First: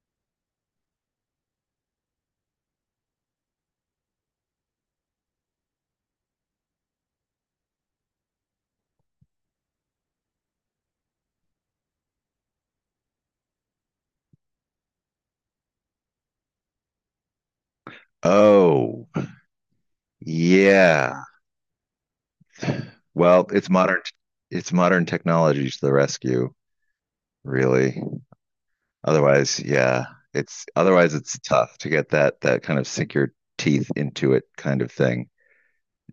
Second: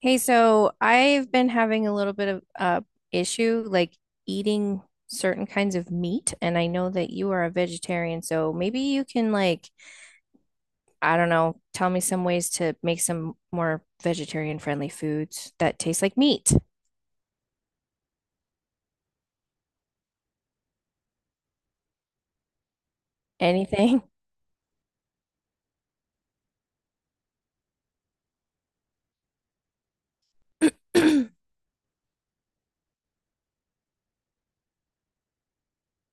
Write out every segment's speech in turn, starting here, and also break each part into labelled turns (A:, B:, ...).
A: Hey, so I've been having a little bit of issue like eating certain kinds of meat, and I know that you are a vegetarian, so maybe you can, like, I don't know, tell me some ways to make some more vegetarian friendly foods that taste like meat.
B: Oh, yeah. Well,
A: Anything.
B: it's modern technology to the rescue, really. Otherwise, yeah, it's otherwise it's tough to get that kind of sink your teeth into it kind of thing.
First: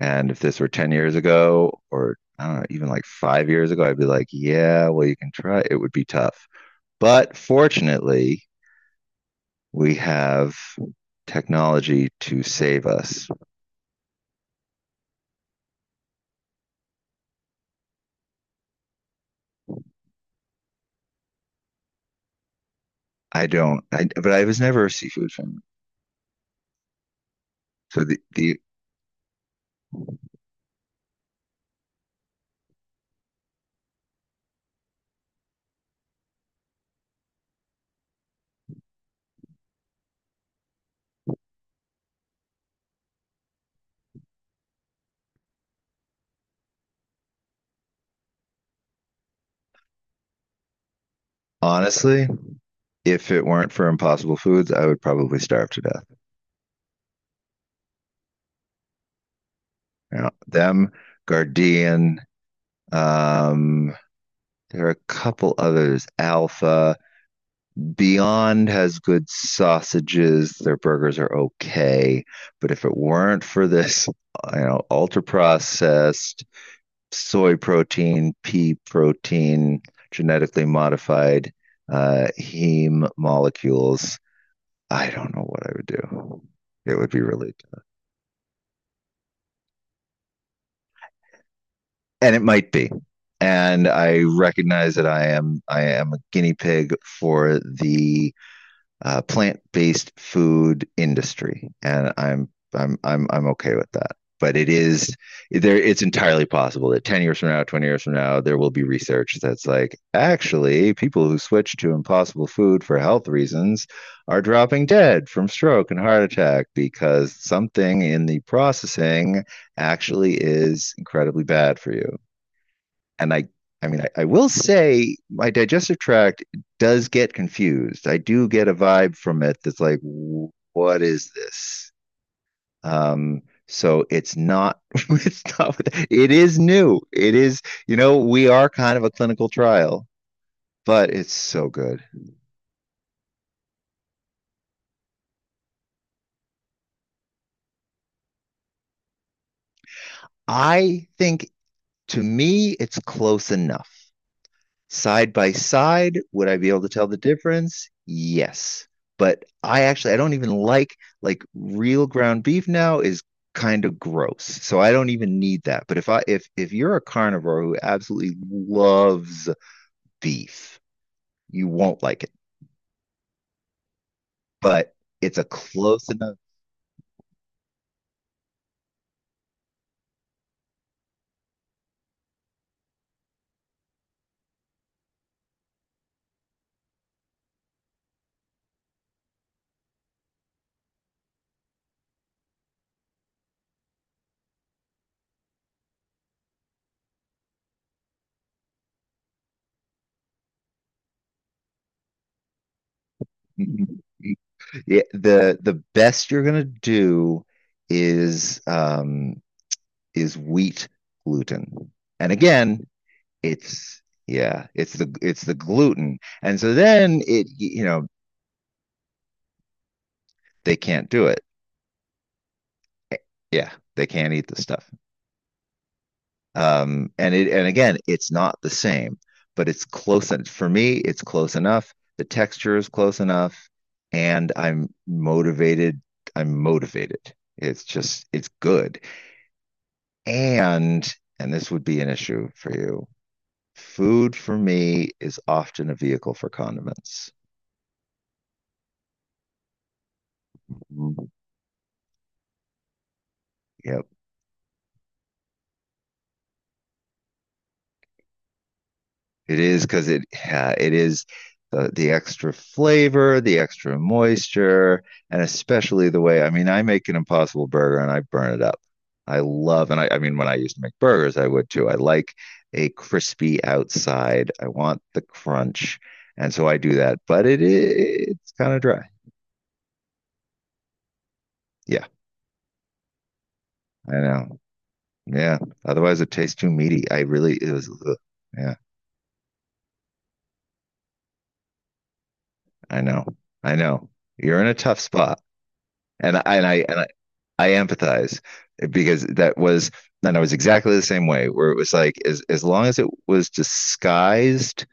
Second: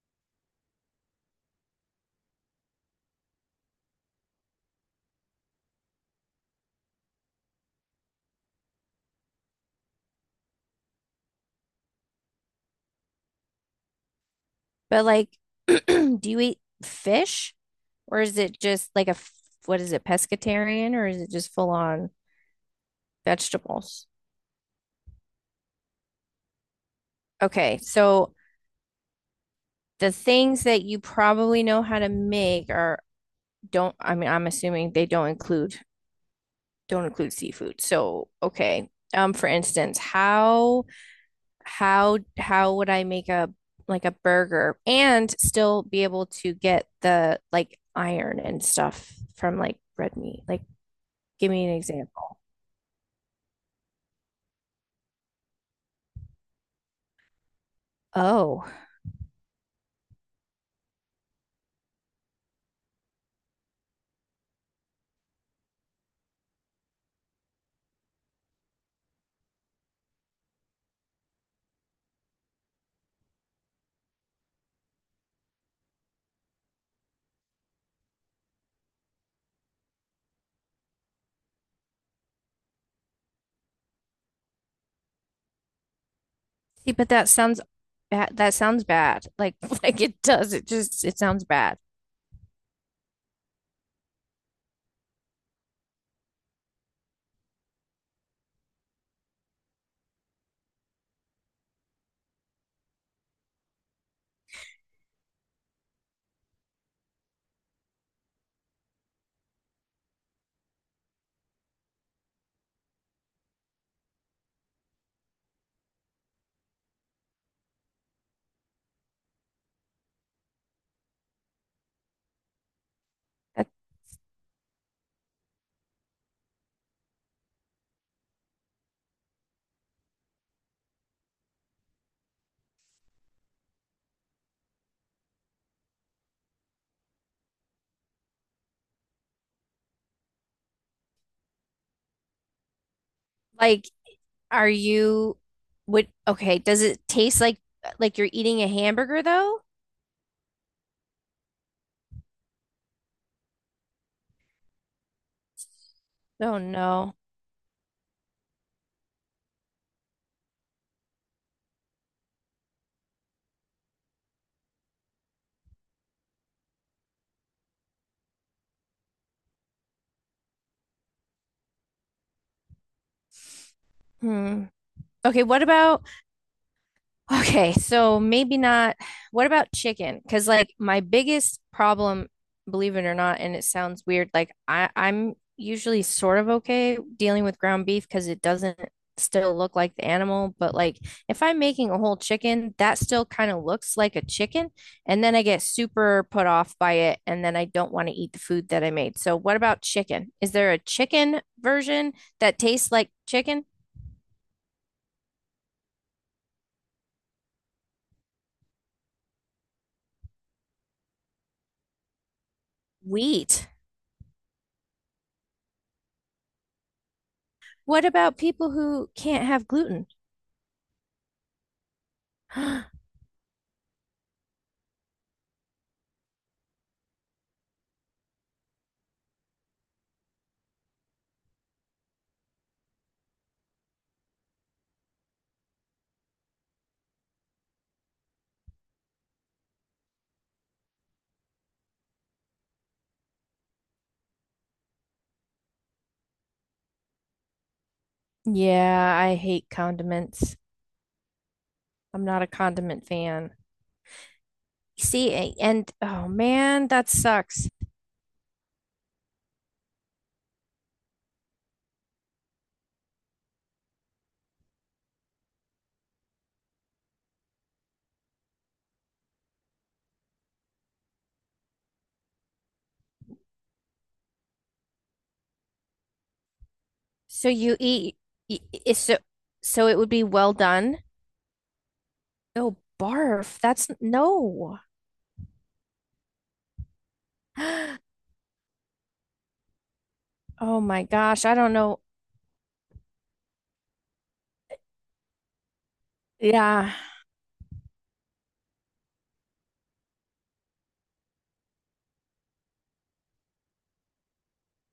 B: And if this were 10 years ago or I don't know, even like 5 years ago, I'd be like, yeah, well you can try. It would be tough. But fortunately, we have technology to save us.
A: But like, do you eat fish or is it just like a what is it, pescatarian, or is it just full on
B: I don't I
A: vegetables?
B: but I was never a seafood fan.
A: Okay,
B: So
A: so
B: the
A: the things that you probably know how to make are don't, I mean, I'm assuming they don't include seafood. So, okay. For instance, how how would I make a like a burger and still be able to get, the like, iron and stuff from, like, red meat? Like, give me an
B: Honestly,
A: example.
B: if it weren't for Impossible Foods, I would probably starve to death.
A: Oh,
B: You know, them, Guardian, um, there are a couple others, Alpha. Beyond has good sausages. Their burgers are okay. But if it weren't for this, you know, ultra processed soy protein, pea protein, genetically modified heme molecules, I don't know what I would do.
A: see,
B: It
A: but
B: would be
A: that
B: really,
A: sounds bad. That sounds bad. Like, like it does. It just it sounds bad.
B: and it might be. And I recognize that I am a guinea pig for the plant-based food industry, and I'm okay with that. But it is there. It's entirely possible that 10 years from now, 20 years from now, there will be research that's like actually people who switch to impossible food for health reasons are dropping dead from stroke and heart attack because something in the processing actually is incredibly bad for you and
A: That-
B: I mean, I will say my digestive tract does get confused. I do get a vibe from it that's like, what is this? Um, so it's not, it's not, it is new. It is, you know, we are kind of a clinical trial, but it's so good.
A: Like, are you would does it taste like you're eating a hamburger though?
B: I think to me, it's close enough. Side by side, would I
A: Oh
B: be able to tell
A: no.
B: the difference? Yes. But I don't even like real ground beef now is kind of gross. So I don't even need that. But if I if you're a carnivore who absolutely loves beef, you won't like it.
A: Hmm.
B: But it's
A: Okay,
B: a
A: what about
B: close enough.
A: okay, so maybe not what about chicken? Because, like, my biggest problem, believe it or not, and it sounds weird, like I'm usually sort of okay dealing with ground beef because it doesn't still look like the animal, but like if I'm making a whole chicken, that still kind of looks like a chicken, and then I get super put off by it, and then I don't want to eat the food that I made. So what about chicken? Is there a chicken version that tastes like chicken?
B: Yeah, the best you're gonna do is um is wheat gluten. And again,
A: Wheat.
B: It's yeah, it's the gluten. And so then it, you
A: What
B: know,
A: about people who can't have gluten?
B: they can't do it. Yeah, they can't eat the stuff. And it, and again, it's not the same, but it's close and for me it's close enough. The texture is close enough and I'm motivated. I'm motivated. It's good. And and this would be an issue for you. Food for me is often a vehicle for condiments.
A: Yeah, I hate condiments.
B: Mm-hmm.
A: I'm not a condiment fan.
B: Yeah,
A: See, a- and oh man, that sucks.
B: it is because it is the extra flavor, the extra moisture, and especially the way, I mean, I make an impossible burger and I burn it up. I love, and I mean, when I used to make burgers, I would too. I like a crispy outside. I want the crunch, and so I do that. But
A: So
B: it
A: you eat,
B: it's kind of dry.
A: so so it would be well done.
B: Yeah,
A: Oh, barf. That's
B: I know.
A: no.
B: Yeah. Otherwise, it tastes too meaty. I really it was. Ugh. Yeah,
A: Oh my gosh, I don't know.
B: I know. I know. You're in a tough spot, and I and I
A: Yeah.
B: and I empathize because that was, and I was exactly the same way, where it was like, as long as it was disguised,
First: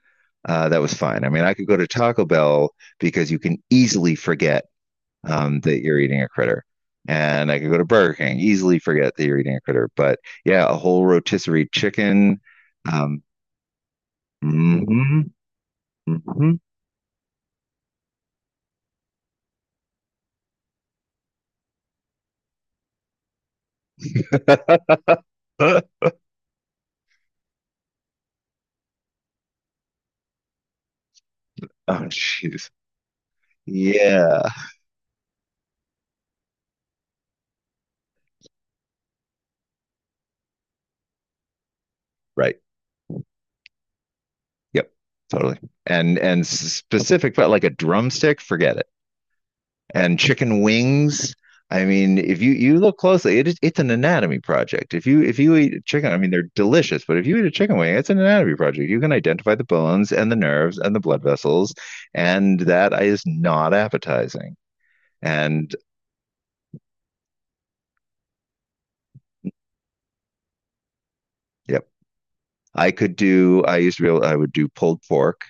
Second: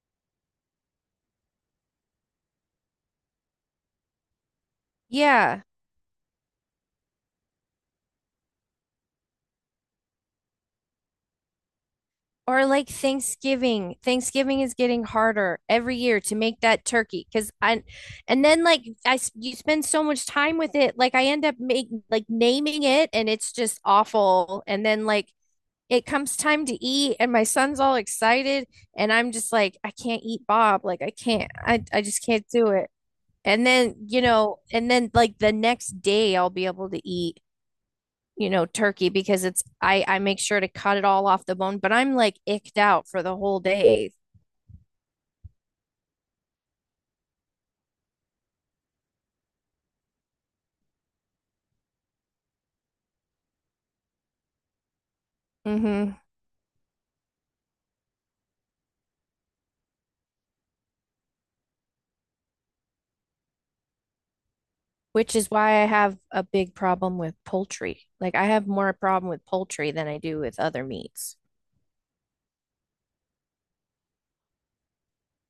B: that was fine. I mean, I could go to Taco Bell because you can easily forget
A: Yeah.
B: that you're eating a critter, and I could go to Burger King easily forget that you're eating a critter. But yeah, a whole rotisserie chicken.
A: Or like
B: Um,
A: Thanksgiving. Thanksgiving is getting
B: mhm,
A: harder every year to
B: mhm.
A: make that turkey because and then like I you spend so much time with it. Like I end up make like naming it and it's just awful. And then like it comes time to eat and my son's all excited and I'm just like, I can't eat Bob. Like I can't, I
B: Oh,
A: just can't do
B: jeez.
A: it. And then, you
B: Yeah.
A: know, and then like the next day I'll be able to eat, you know, turkey because it's I make sure to cut it all off the bone, but I'm like
B: Right.
A: icked out for the whole day.
B: Yep, totally. And specific, but like a drumstick, forget it. And chicken wings. I mean, if you look closely, it's an anatomy project. If you eat chicken,
A: Hmm.
B: I mean, they're delicious, but if you eat a chicken wing, it's an anatomy project. You can identify the bones and the nerves and the blood vessels, and that is not appetizing.
A: Which is
B: And
A: why I have a big problem with poultry. Like I have more problem with poultry than I do with other meats.
B: yep, I could do. I used to be able. I would do pulled pork.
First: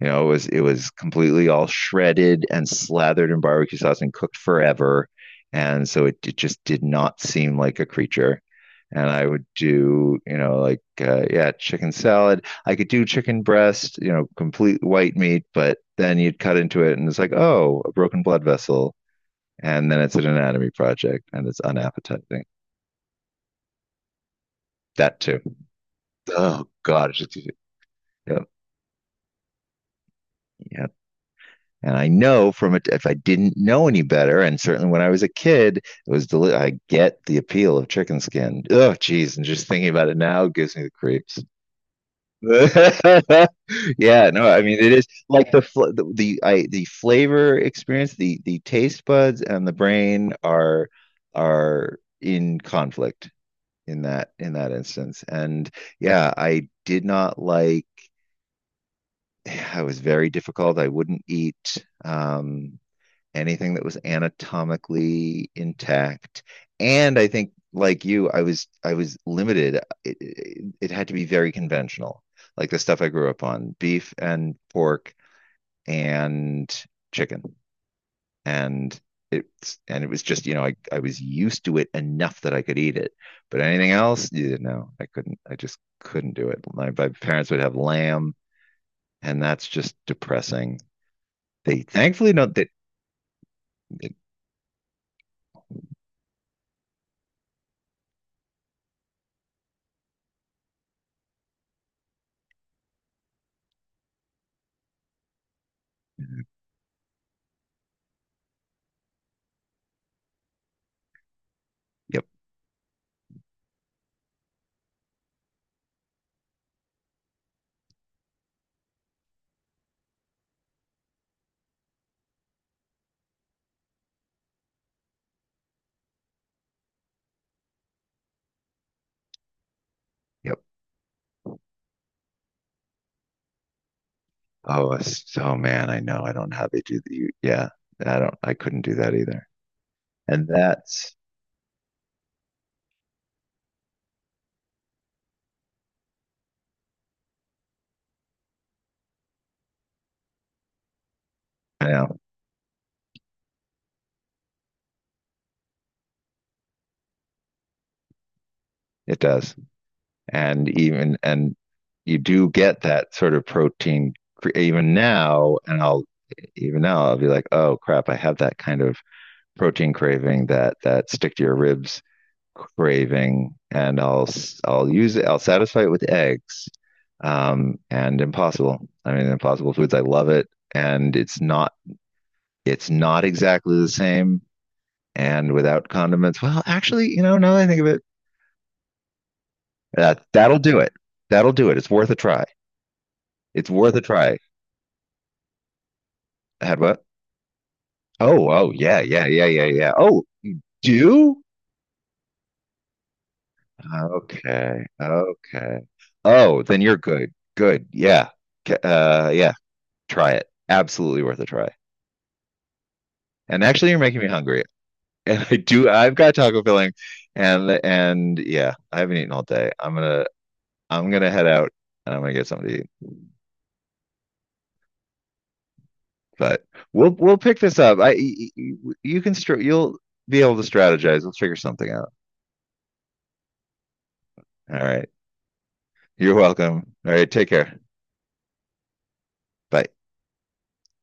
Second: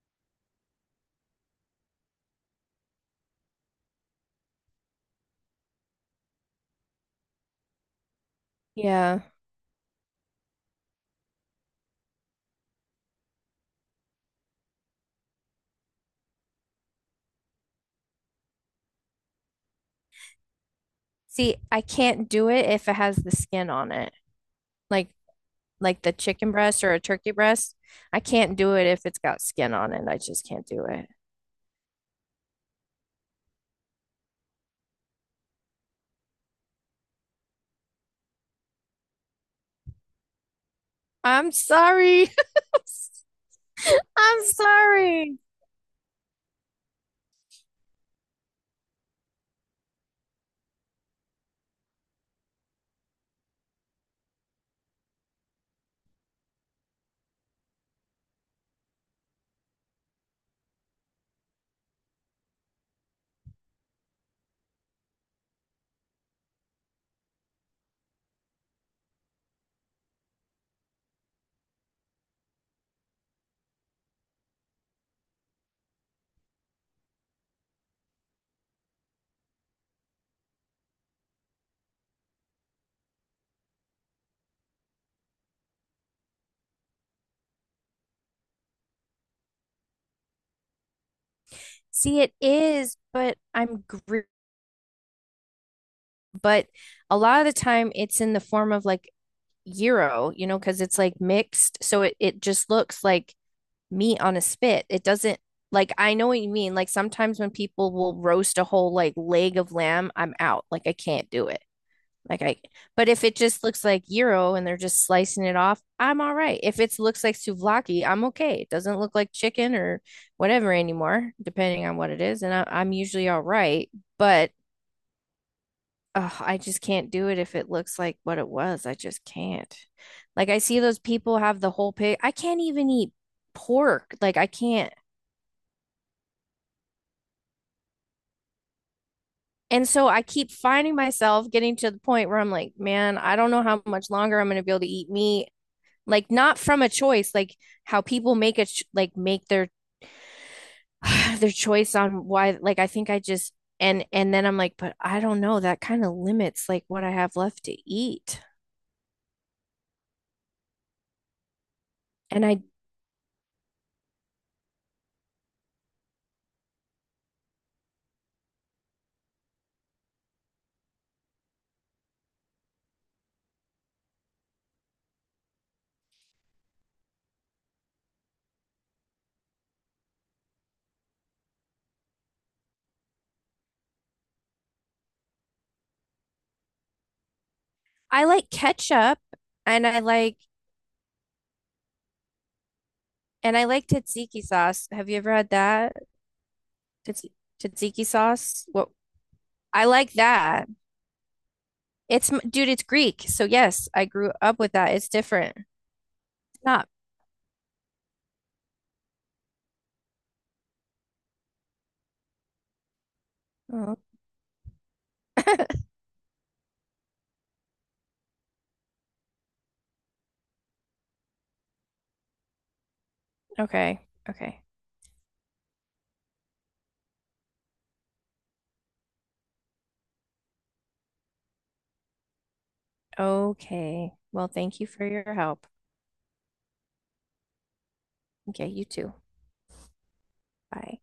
B: You know, it was completely all shredded and slathered in barbecue sauce and cooked forever, and so it just did not seem like a creature. And
A: Yeah.
B: I would do, you know, like yeah, chicken salad. I could do chicken breast, you know, complete white meat, but then you'd cut into it and it's like, oh, a broken blood vessel, and then it's an anatomy project and
A: See,
B: it's
A: I can't
B: unappetizing.
A: do it if it has the skin on it. Like
B: That too.
A: like the chicken
B: Oh
A: breast or a
B: God, it's
A: turkey
B: just
A: breast. I
B: yeah,
A: can't do it if it's got skin on it. I just can't do
B: yeah.
A: it.
B: And I know from it, if I didn't know any better, and certainly when I was a kid, I get the appeal of chicken skin. Oh, geez, and just thinking about it now gives me the creeps.
A: I'm sorry.
B: Yeah,
A: I'm
B: no, I mean it is
A: sorry.
B: like the flavor experience, the taste buds and the brain are in conflict in that instance. And yeah, I did not like. I was very difficult. I wouldn't eat um anything that was anatomically intact. And I think like you, I was limited. It had to be very conventional, like the stuff I grew up on: beef and pork and chicken. And it was just, you know, I was used to it enough that I could eat it, but anything else, yeah, no, I couldn't. I just couldn't do it. My parents would have lamb, and that's just depressing. They
A: See, it
B: thankfully don't.
A: is, but I'm
B: They-
A: gr but a lot of the time it's in the form of, like, gyro, you know, because it's, like, mixed. So it just looks like meat on a spit. It doesn't like I know what you mean. Like sometimes when people will roast a whole like leg of lamb, I'm out. Like I can't do it.
B: yep,
A: Like I, but if it just looks like gyro and they're just slicing it off, I'm all right. If it looks like souvlaki, I'm okay. It doesn't look like chicken or whatever anymore, depending on what it is, and I'm usually all right. But oh, I just can't do it if it looks like what it was. I just can't. Like I
B: yep.
A: see those people have the whole pig. I can't even eat pork. Like I can't.
B: Oh, so man, I know. I don't know how they do the. Yeah, I don't. I couldn't do that either.
A: And so I
B: And
A: keep finding
B: that's,
A: myself getting to the point where I'm like, man, I don't know how much longer I'm going to be able to eat meat. Like not from a choice, like how people make a like make their their
B: I
A: choice
B: know,
A: on why. Like I think I just, and then I'm like, but I don't know, that kind of limits like what I have left to eat
B: it does. And even and you
A: and
B: do get that sort of protein even now. And I'll even now I'll be like, oh crap, I have that kind of protein craving, that stick to your ribs craving, and I'll I'll use it. I'll satisfy it with eggs. And Impossible. I mean, Impossible Foods. I love it, and it's not exactly the same and without condiments. Well, actually, you know, now that I think of it,
A: I Like ketchup and I like
B: that'll do it. That'll do it. It's worth a try.
A: and I
B: It's
A: like
B: worth a try.
A: tzatziki sauce, have you ever had that?
B: I had what?
A: Tats Tzatziki
B: Oh,
A: sauce,
B: oh,
A: what?
B: yeah, yeah, yeah, yeah,
A: I
B: yeah.
A: like
B: Oh, you
A: that,
B: do?
A: it's dude, it's Greek, so yes, I grew up with
B: Okay,
A: that. It's different.
B: okay. Oh,
A: It's
B: then
A: not.
B: you're good. Good. Yeah. Yeah. Try it. Absolutely worth a try. And actually,
A: Oh.
B: you're making me hungry. And I do. I've got taco filling, and yeah, I haven't eaten all day. I'm gonna head out and I'm gonna get something to eat.
A: Okay. Okay.
B: But we'll pick this up. You you'll be able to strategize. We'll figure something out.
A: Okay, well,
B: All
A: thank you for
B: right.
A: your help.
B: You're welcome. All right. Take care.
A: Okay, you too.
B: Bye.
A: Bye.